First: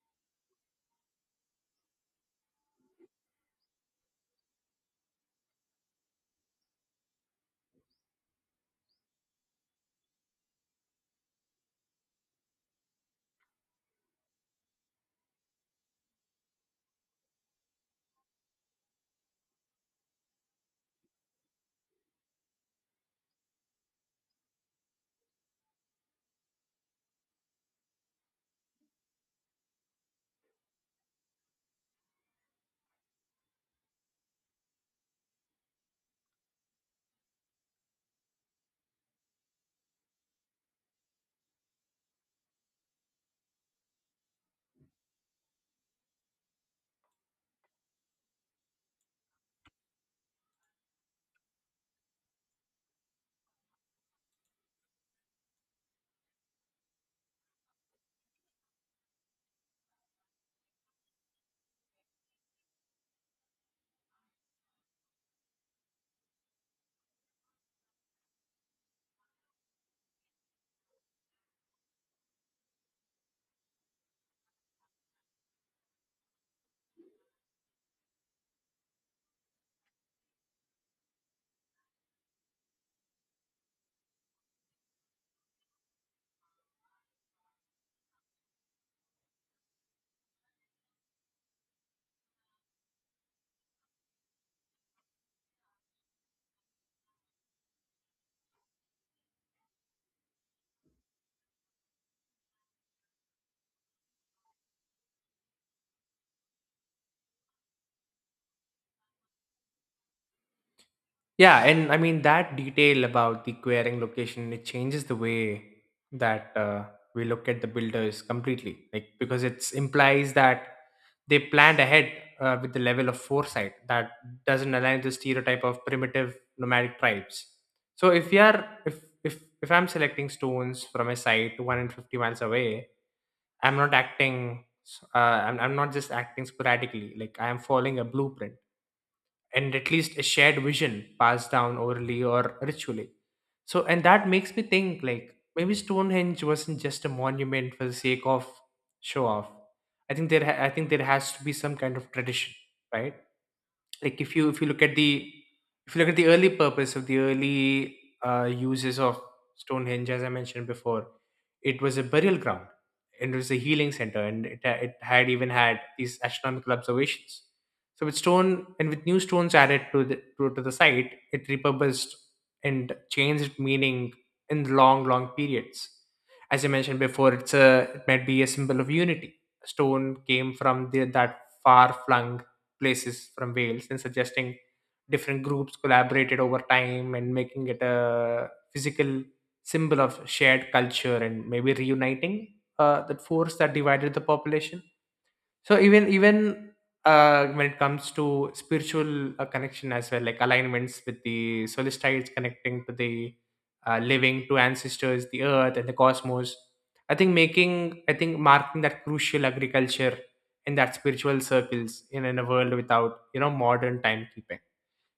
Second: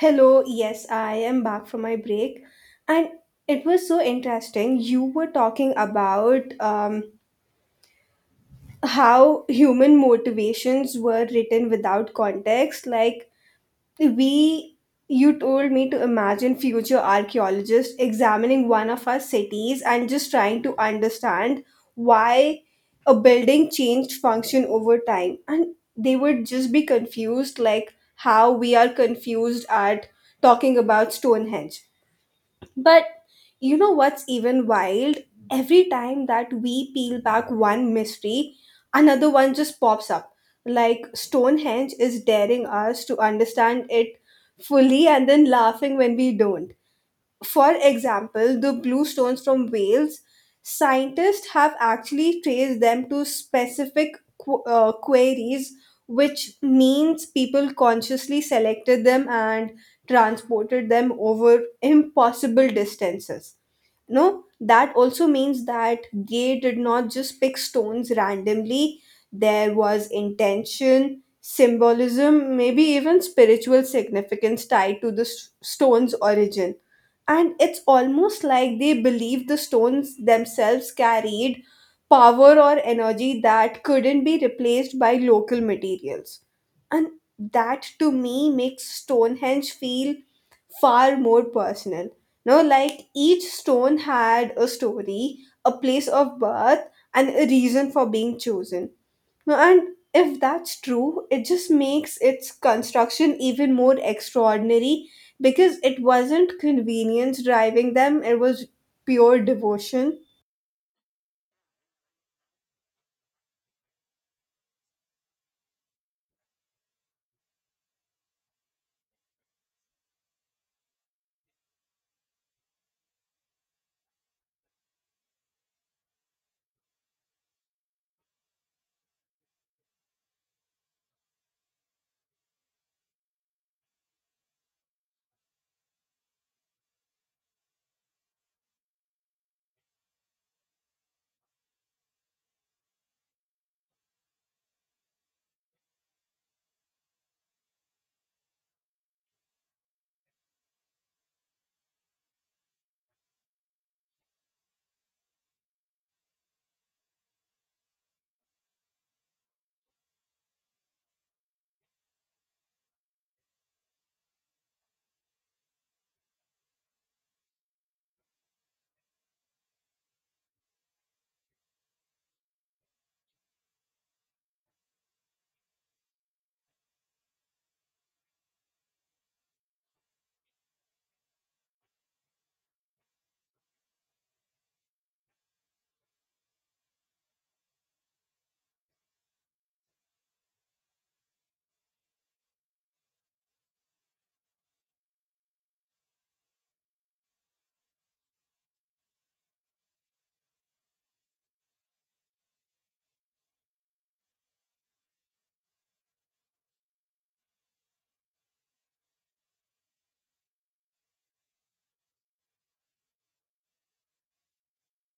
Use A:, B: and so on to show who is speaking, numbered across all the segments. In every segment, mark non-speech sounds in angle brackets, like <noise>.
A: Hello, yes, I am back from my break, and it was so interesting. You were talking about how human motivations were written without context. Like, we, you told me to imagine future archaeologists examining one of our cities and just trying to understand why a building changed function over time. And they would just be confused, like how we are confused at talking about Stonehenge. But you know what's even wild? Every time that we peel back one mystery, another one just pops up. Like Stonehenge is daring us to understand it fully and then laughing when we don't. For example, the blue stones from Wales, scientists have actually traced them to specific quarries, which means people consciously selected them and transported them over impossible distances. No, that also means that they did not just pick stones randomly. There was intention, symbolism, maybe even spiritual significance tied to the stone's origin. And it's almost like they believed the stones themselves carried power or energy that couldn't be replaced by local materials. And that to me makes Stonehenge feel far more personal. No, like each stone had a story, a place of birth, and a reason for being chosen. No, and if that's true, it just makes its construction even more extraordinary because it wasn't convenience driving them, it was pure devotion.
B: Yeah, and I mean that detail about the querying location, it changes the way that we look at the builders completely, like because it implies that they planned ahead with the level of foresight that doesn't align with the stereotype of primitive nomadic tribes. So if you are if I'm selecting stones from a site 150 miles away, I'm not acting. I'm not just acting sporadically. Like I am following a blueprint and at least a shared vision passed down orally or ritually. And that makes me think like maybe Stonehenge wasn't just a monument for the sake of show off. I think there has to be some kind of tradition, right? Like if you look at the if you look at the early purpose of the early uses of Stonehenge, as I mentioned before, it was a burial ground and it was a healing center, and it had even had these astronomical observations. So with stone and with new stones added to to the site, it repurposed and changed meaning in long long periods. As I mentioned before, it might be a symbol of unity. Stone came from that far flung places from Wales and suggesting different groups collaborated over time and making it a physical symbol of shared culture and maybe reuniting that force that divided the population. So even when it comes to spiritual connection as well, like alignments with the solstices connecting to the living, to ancestors, the earth, and the cosmos. I think marking that crucial agriculture in that spiritual circles in a world without modern timekeeping.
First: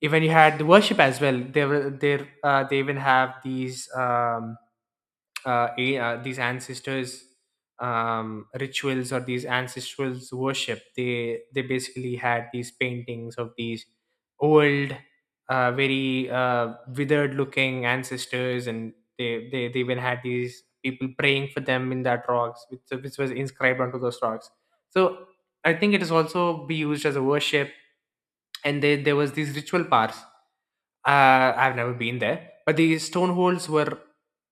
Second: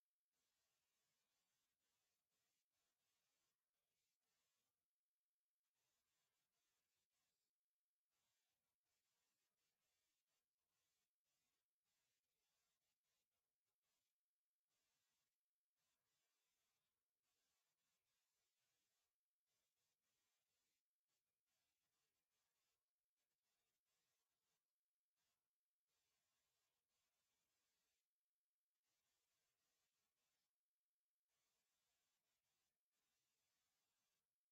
B: Even you had the worship as well. They were there. They even have these. These ancestors rituals or these ancestrals worship, they basically had these paintings of these old, very withered looking ancestors. And they even had these people praying for them in that rocks, which was inscribed onto those rocks. So I think it is also be used as a worship, and there was these ritual parts. I've never been there, but these stone holes were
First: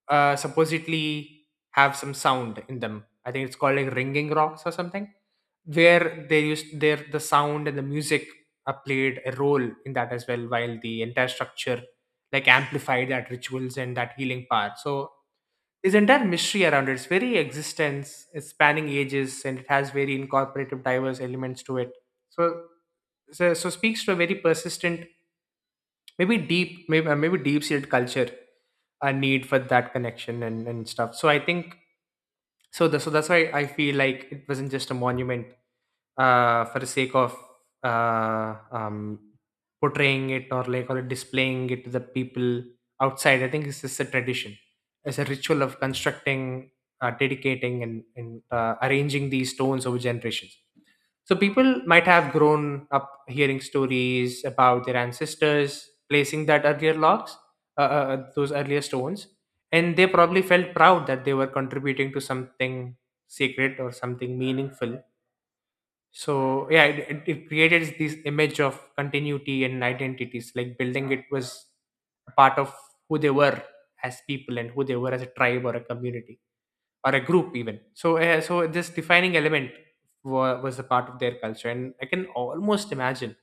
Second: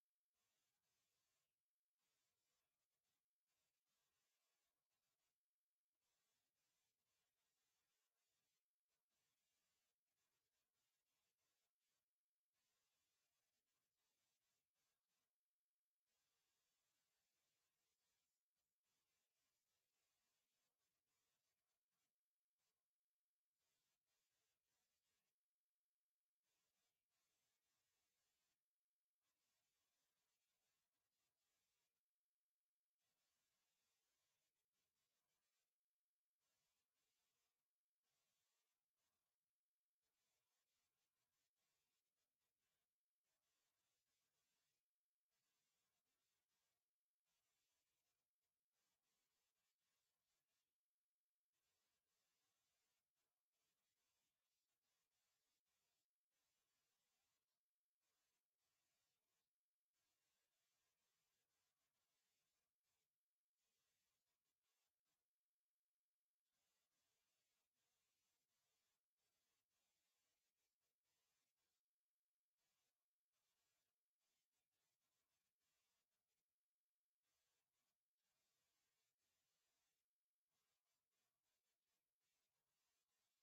B: supposedly have some sound in them. I think it's called like ringing rocks or something, where they used there the sound and the music played a role in that as well, while the entire structure like amplified that rituals and that healing power. So there's entire mystery around its very existence is spanning ages, and it has very incorporative, diverse elements to it. So so speaks to a very persistent maybe deep maybe deep seated culture, a need for that connection, and stuff. So I think so the, so that's why I feel like it wasn't just a monument for the sake of uh um portraying it, or like or displaying it to the people outside. I think it's just a tradition. It's a ritual of constructing, dedicating, and arranging these stones over generations. So people might have grown up hearing stories about their ancestors placing that earlier logs, those earlier stones, and they probably felt proud that they were contributing to something sacred or something meaningful. So yeah, it it created this image of continuity and identities. Like building it was a part of who they were as people and who they were as a tribe or a community or a group even. So this defining element was a part of their culture, and I can almost imagine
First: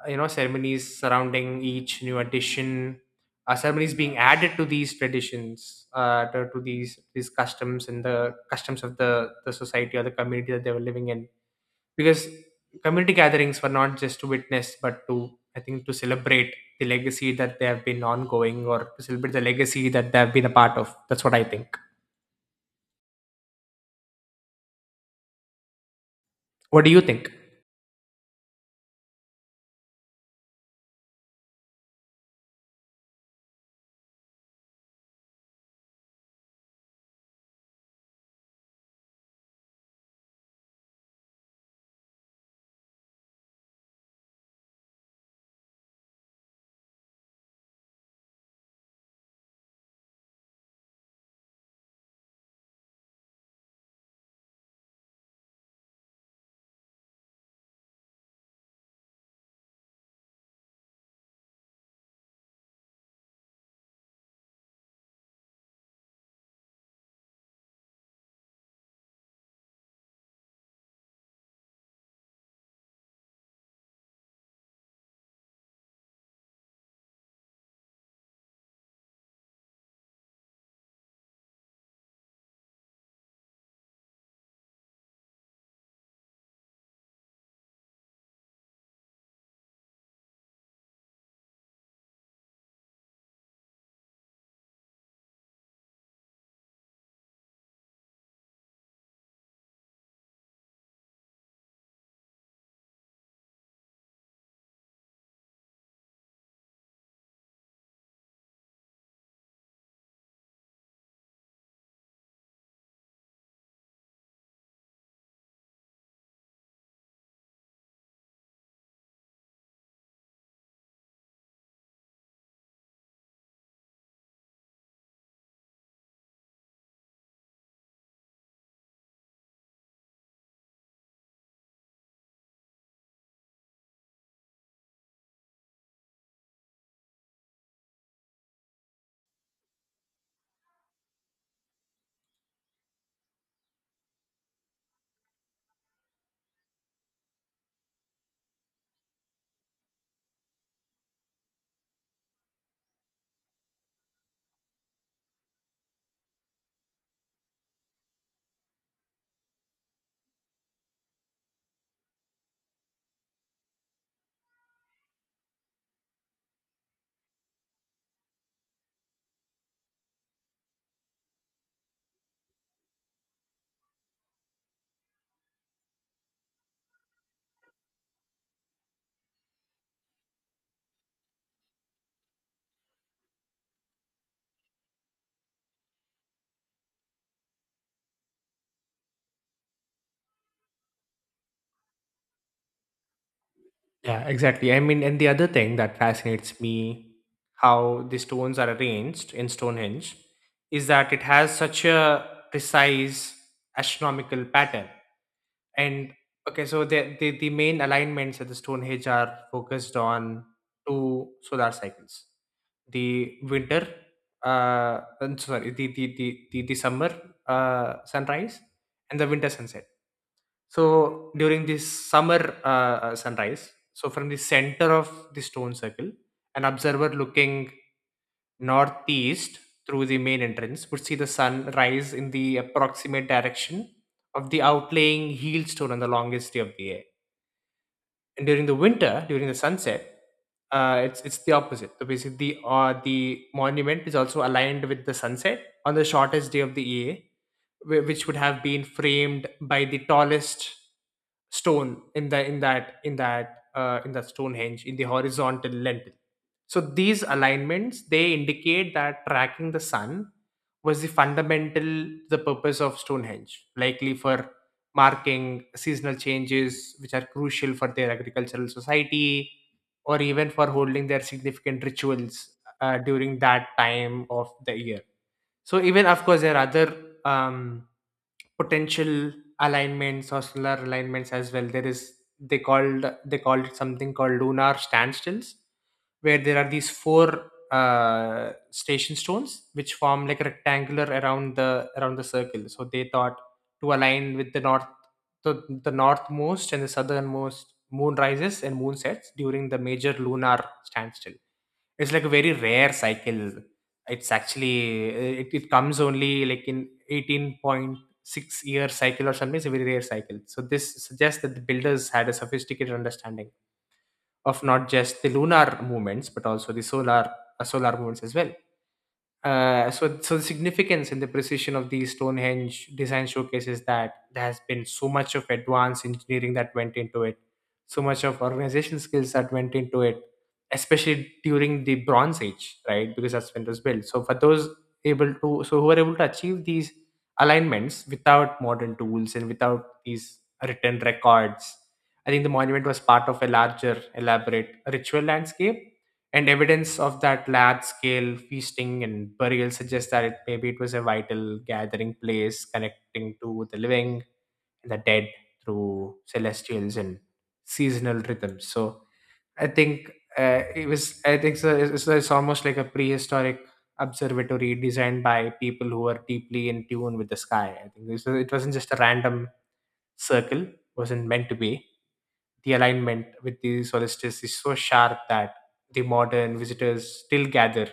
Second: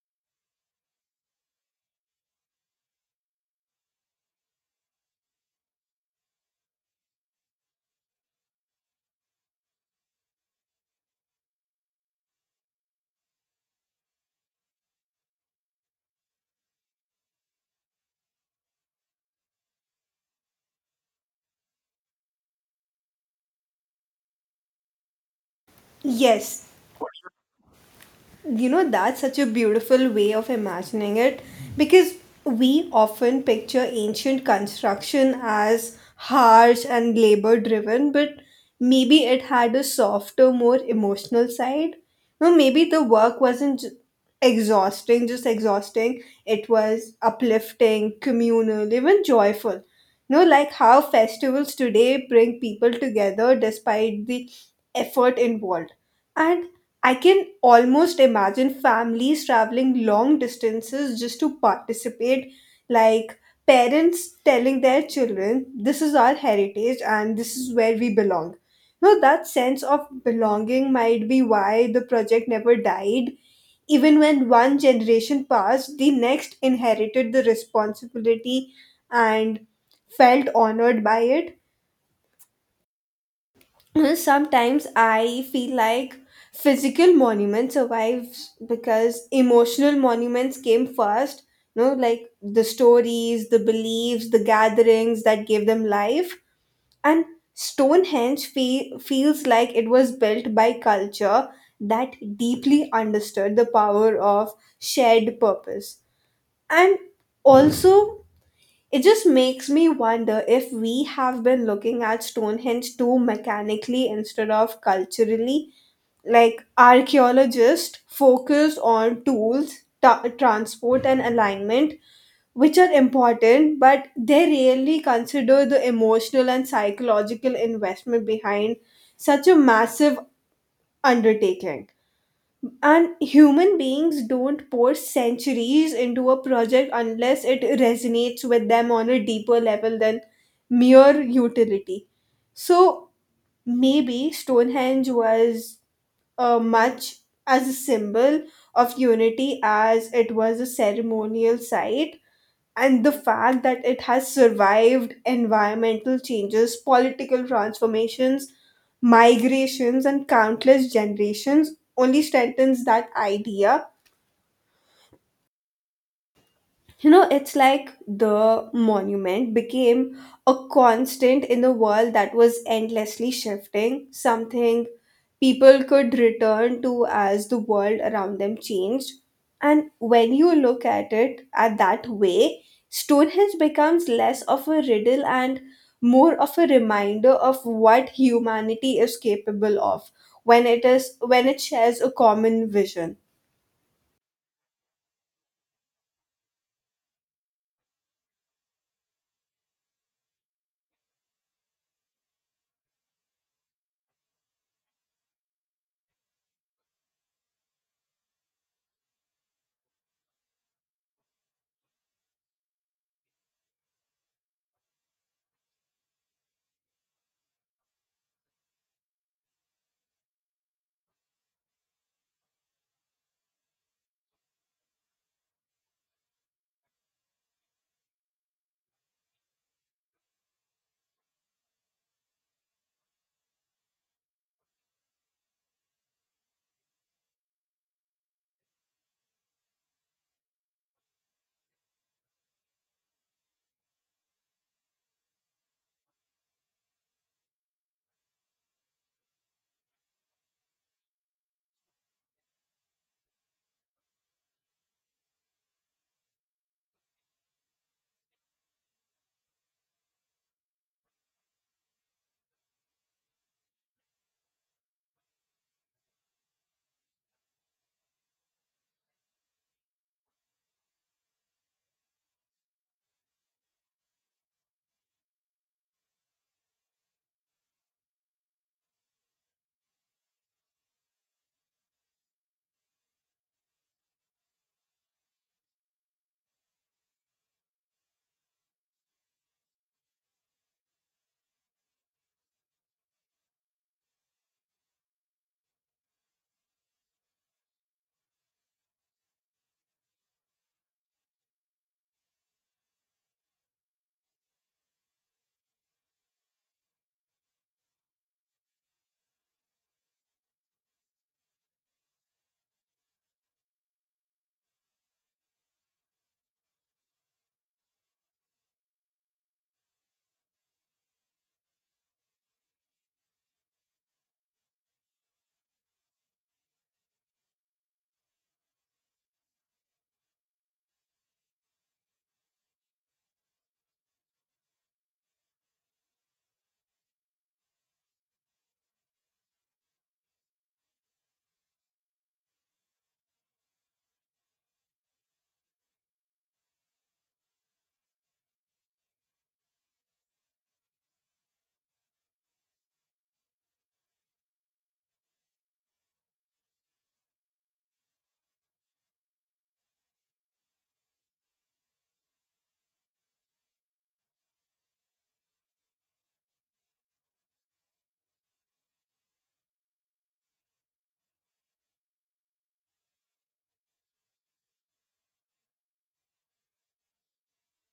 B: you know, ceremonies surrounding each new addition, ceremonies being added to these traditions, to these customs, and the customs of the society or the community that they were living in. Because community gatherings were not just to witness, but to, I think, to celebrate the legacy that they have been ongoing, or to celebrate the legacy that they have been a part of. That's what I think.
A: Yes,
B: What do you think?
A: you know that's such a beautiful way of imagining it because we often picture ancient construction as harsh and labor driven, but maybe it had a softer, more emotional side. No, maybe the work wasn't exhausting, just exhausting, it was uplifting, communal, even joyful. No, like how festivals today bring people together despite the effort involved. And I can almost imagine families traveling long distances just to participate, like parents telling their children, "This is our heritage and this is where we belong." Now, that sense of belonging might be why the project never died. Even when one generation passed, the next inherited the responsibility and felt honored by it. Sometimes I feel like physical monuments survives because emotional monuments came first, you know, like the stories, the beliefs, the gatherings that gave them life. And Stonehenge feels like it was built by culture that deeply understood the power of shared purpose. And also, it just makes me wonder if we have been looking at Stonehenge too mechanically instead of culturally. Like archaeologists focus on tools, transport, and alignment, which are important, but they rarely consider the emotional and psychological investment behind such a massive undertaking. And human beings don't pour centuries into a project unless it resonates with them on a deeper level than mere utility. So maybe Stonehenge was much as a symbol of unity as it was a ceremonial site, and the fact that it has survived environmental changes, political transformations, migrations, and countless generations only strengthens that idea. You know, it's like the monument became a constant in the world that was endlessly shifting, something people could return to as the world around them changed. And when you look at it at that way, Stonehenge becomes less of a riddle and more of a reminder of what humanity is capable of when it is, when it shares a common vision.
B: Yeah, exactly. I mean, and the other thing that fascinates me, how the stones are arranged in Stonehenge, is that it has such a precise astronomical pattern. And okay, so the main alignments at the Stonehenge are focused on two solar cycles, the winter, and sorry, the summer sunrise and the winter sunset. So during this summer sunrise, so from the center of the stone circle, an observer looking northeast through the main entrance would see the sun rise in the approximate direction of the outlying heel stone on the longest day of the year. And during the winter, during the sunset, it's it's the opposite. So basically, the monument is also aligned with the sunset on the shortest day of the year, which would have been framed by the tallest stone in the in that Stonehenge in the horizontal lentil. So these alignments, they indicate that tracking the sun was the fundamental, the purpose of Stonehenge, likely for marking seasonal changes which are crucial for their agricultural society, or even for holding their significant rituals during that time of the year. So even of course there are other um, potential alignments or solar alignments as well. There is, they called it something called lunar standstills, where there are these four station stones which form like rectangular around the circle. So they thought to align with the northmost and the southernmost moon rises and moon sets during the major lunar standstill. It's like a very rare cycle. It's actually it comes only like in 18.6-year cycle or something. It's a very rare cycle. So this suggests that the builders had a sophisticated understanding of not just the lunar movements but also the solar solar movements as well. So the significance and the precision of these Stonehenge design showcases that there has been so much of advanced engineering that went into it, so much of organization skills that went into it, especially during the Bronze Age, right? Because that's when it was built. So for those able to, so who are able to achieve these alignments without modern tools and without these written records, I think the monument was part of a larger, elaborate ritual landscape, and evidence of that large scale feasting and burial suggests that it, maybe it was a vital gathering place connecting to the living and the dead through celestials and seasonal rhythms. So I think, I think so, it's it's almost like a prehistoric observatory designed by people who were deeply in tune with the sky. I think this was, it wasn't just a random circle, wasn't meant to be. The alignment with the solstice is so sharp that the modern visitors still gather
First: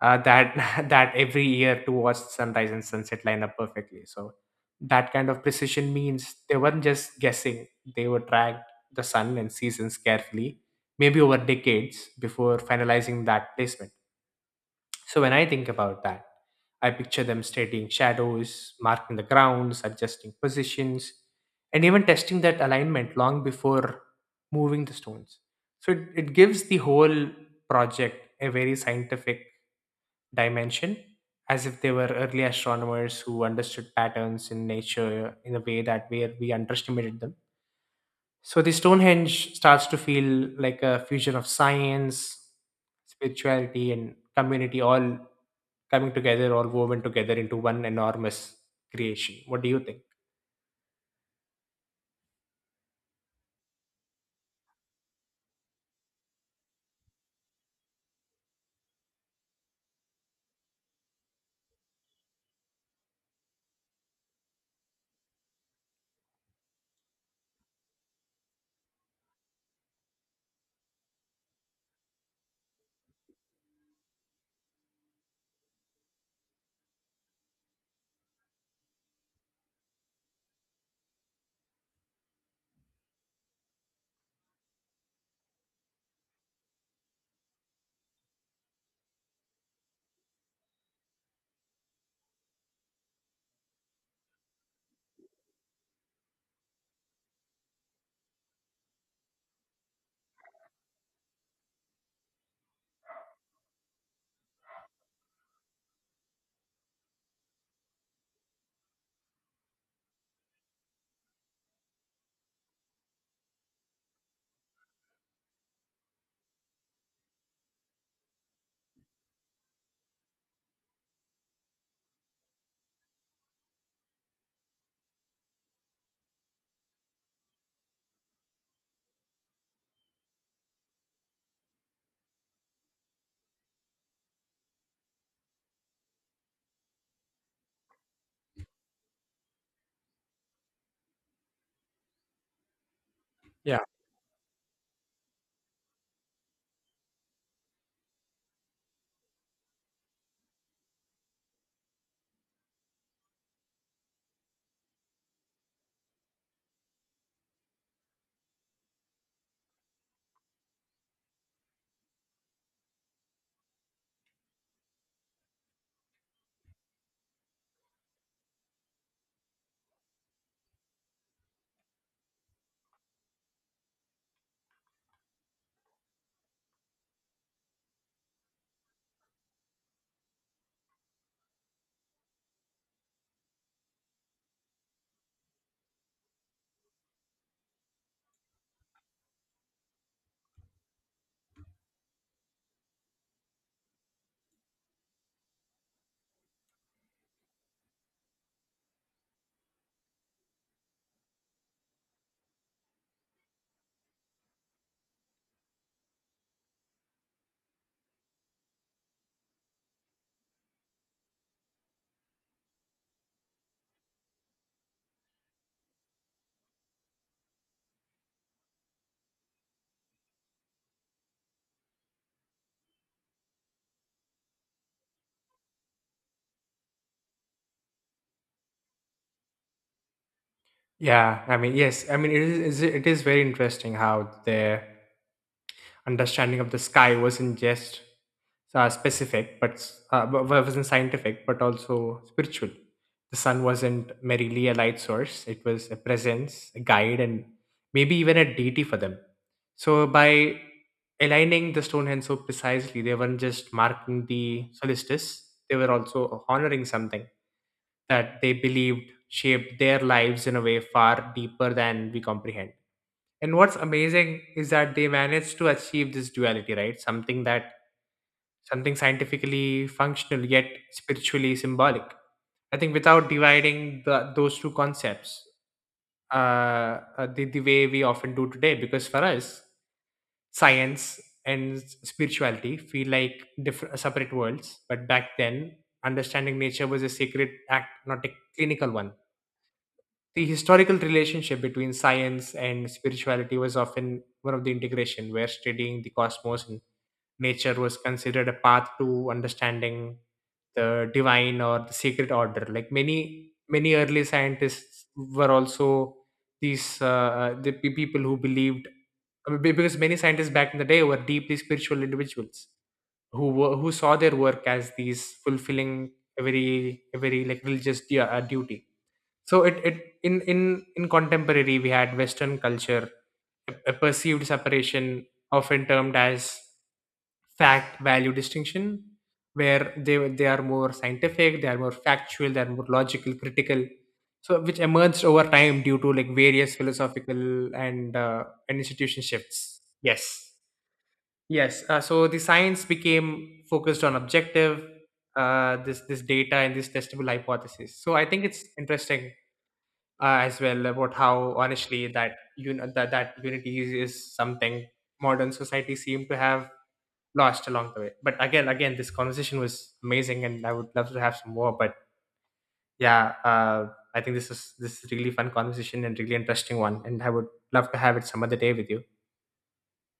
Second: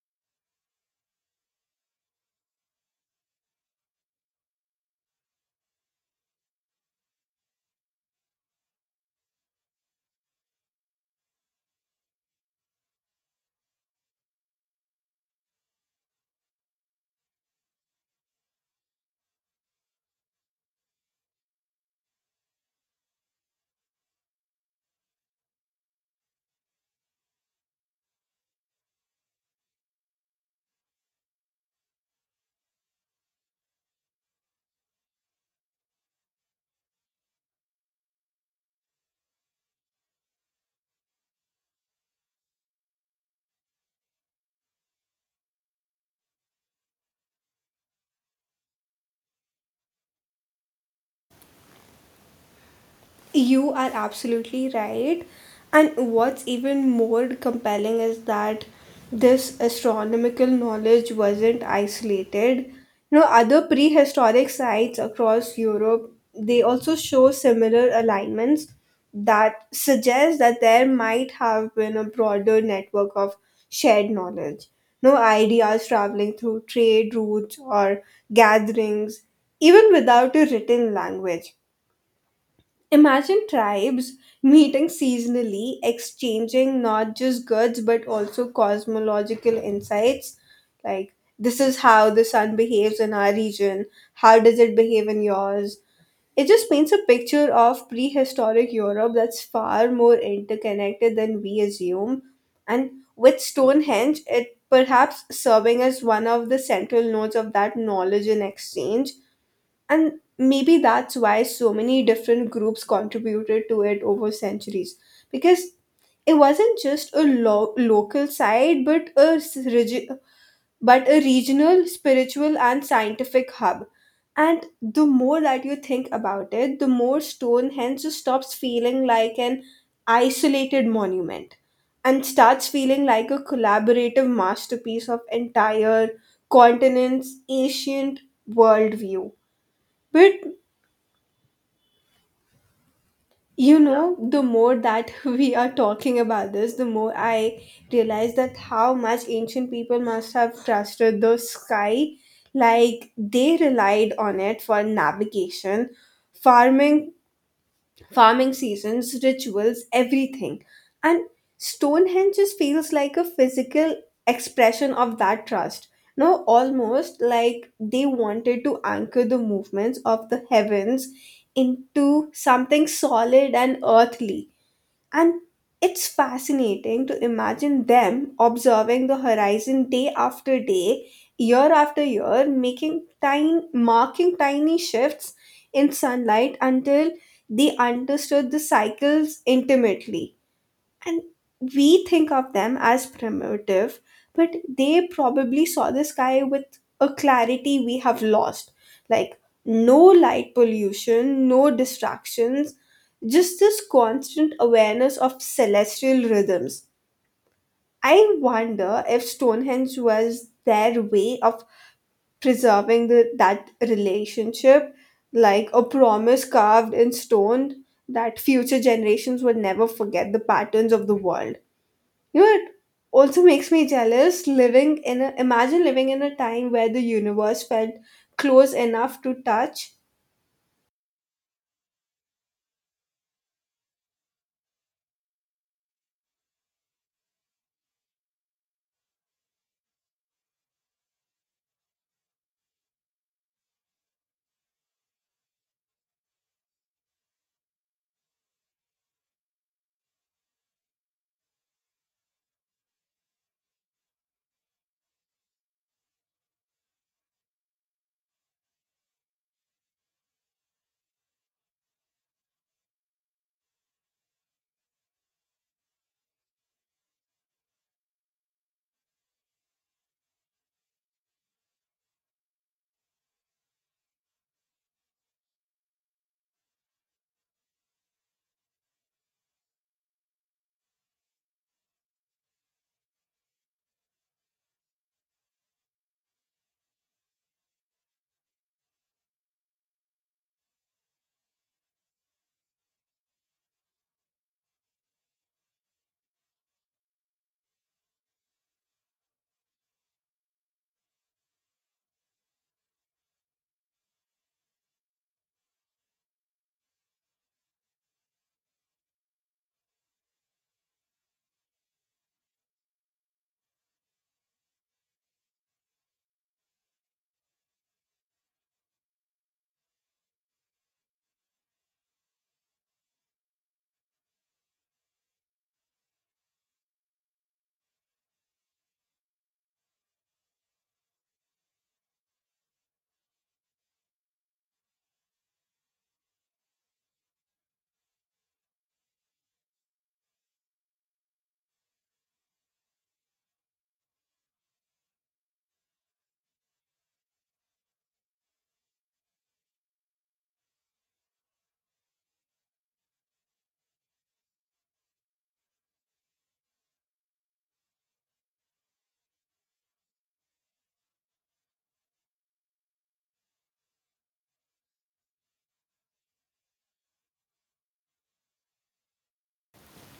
B: that <laughs> that every year to watch sunrise and sunset line up perfectly. So that kind of precision means they weren't just guessing; they were tracked the sun and seasons carefully, maybe over decades before finalizing that placement. So when I think about that, I picture them studying shadows, marking the grounds, adjusting positions, and even testing that alignment long before moving the stones. So it gives the whole project a very scientific dimension, as if they were early astronomers who understood patterns in nature in a way that where we underestimated them. So the Stonehenge starts to feel like a fusion of science, spirituality, and community, all coming together, all woven together into one enormous creation. What do you think?
A: You are absolutely right. And what's even more compelling is that this astronomical knowledge wasn't isolated. You know, other prehistoric sites across Europe, they also show similar alignments that suggest that there might have been a broader network of shared knowledge. No, ideas traveling through trade routes or gatherings, even without a written language. Imagine tribes meeting seasonally, exchanging not just goods but also cosmological insights. Like, this is how the sun behaves in our region, how does it behave in yours? It just paints a picture of prehistoric Europe that's far more interconnected than we assume. And with Stonehenge, it perhaps serving as one of the central nodes of that knowledge and exchange. And maybe that's why so many different groups contributed to it over centuries. Because it wasn't just a local site, but a, but a regional, spiritual, and scientific hub. And the more that you think about it, the more Stonehenge just stops feeling like an isolated monument and starts feeling like a collaborative masterpiece of entire continents' ancient worldview. But you know, the more that <laughs> we are talking about this, the more I realize that how much ancient people must have trusted the sky. Like they relied on it for navigation, farming farming seasons, rituals, everything. And Stonehenge just feels like a physical expression of that trust. Now, almost like they wanted to anchor the movements of the heavens into something solid and earthly. And it's fascinating to imagine them observing the horizon day after day, year after year, marking tiny shifts in sunlight until they understood the cycles intimately. And we think of them as primitive, but they probably saw the sky with a clarity we have lost. Like no light pollution, no distractions, just this constant awareness of celestial rhythms. I wonder if Stonehenge was their way of preserving the, that relationship, like a promise carved in stone that future generations would never forget the patterns of the world. You know, it also makes me jealous living in a, imagine living in a time where the universe felt close enough to touch.
B: Yeah, I mean, yes, I mean, it is very interesting how their understanding of the sky wasn't just specific, but wasn't scientific, but also spiritual. The sun wasn't merely a light source; it was a presence, a guide, and maybe even a deity for them. So by aligning the Stonehenge so precisely, they weren't just marking the solstice; they were also honoring something that they believed shaped their lives in a way far deeper than we comprehend. And what's amazing is that they managed to achieve this duality, right? Something scientifically functional, yet spiritually symbolic. I think without dividing those two concepts, the way we often do today, because for us, science and spirituality feel like different separate worlds. But back then, understanding nature was a sacred act, not a clinical one. The historical relationship between science and spirituality was often one of the integration, where studying the cosmos and nature was considered a path to understanding the divine or the sacred order. Like many many early scientists were also these uh, people who believed, I mean, because many scientists back in the day were deeply spiritual individuals who saw their work as these fulfilling a very like religious duty. So it in contemporary we had western culture a perceived separation often termed as fact value distinction, where they are more scientific, they are more factual, they are more logical critical. So which emerged over time due to like various philosophical and uh, and institution shifts. Yes, yes. So the science became focused on objective, this data and this testable hypothesis. So I think it's interesting as well about how honestly that you know that unity is something modern society seem to have lost along the way. But again again, this conversation was amazing and I would love to have some more, but yeah. I think this is really fun conversation and really interesting one, and I would love to have it some other day with you.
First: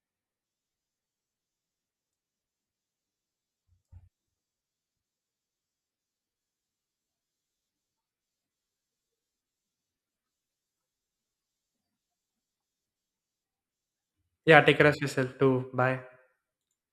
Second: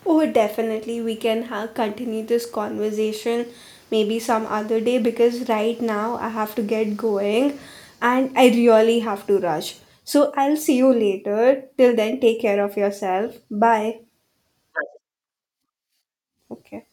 A: Oh, definitely, we can continue this conversation maybe some other day because right now I have to get going and I really have to rush. So I'll see you later. Till then, take care of yourself. Bye.
B: Yeah, take care of yourself too. Bye.
A: Okay.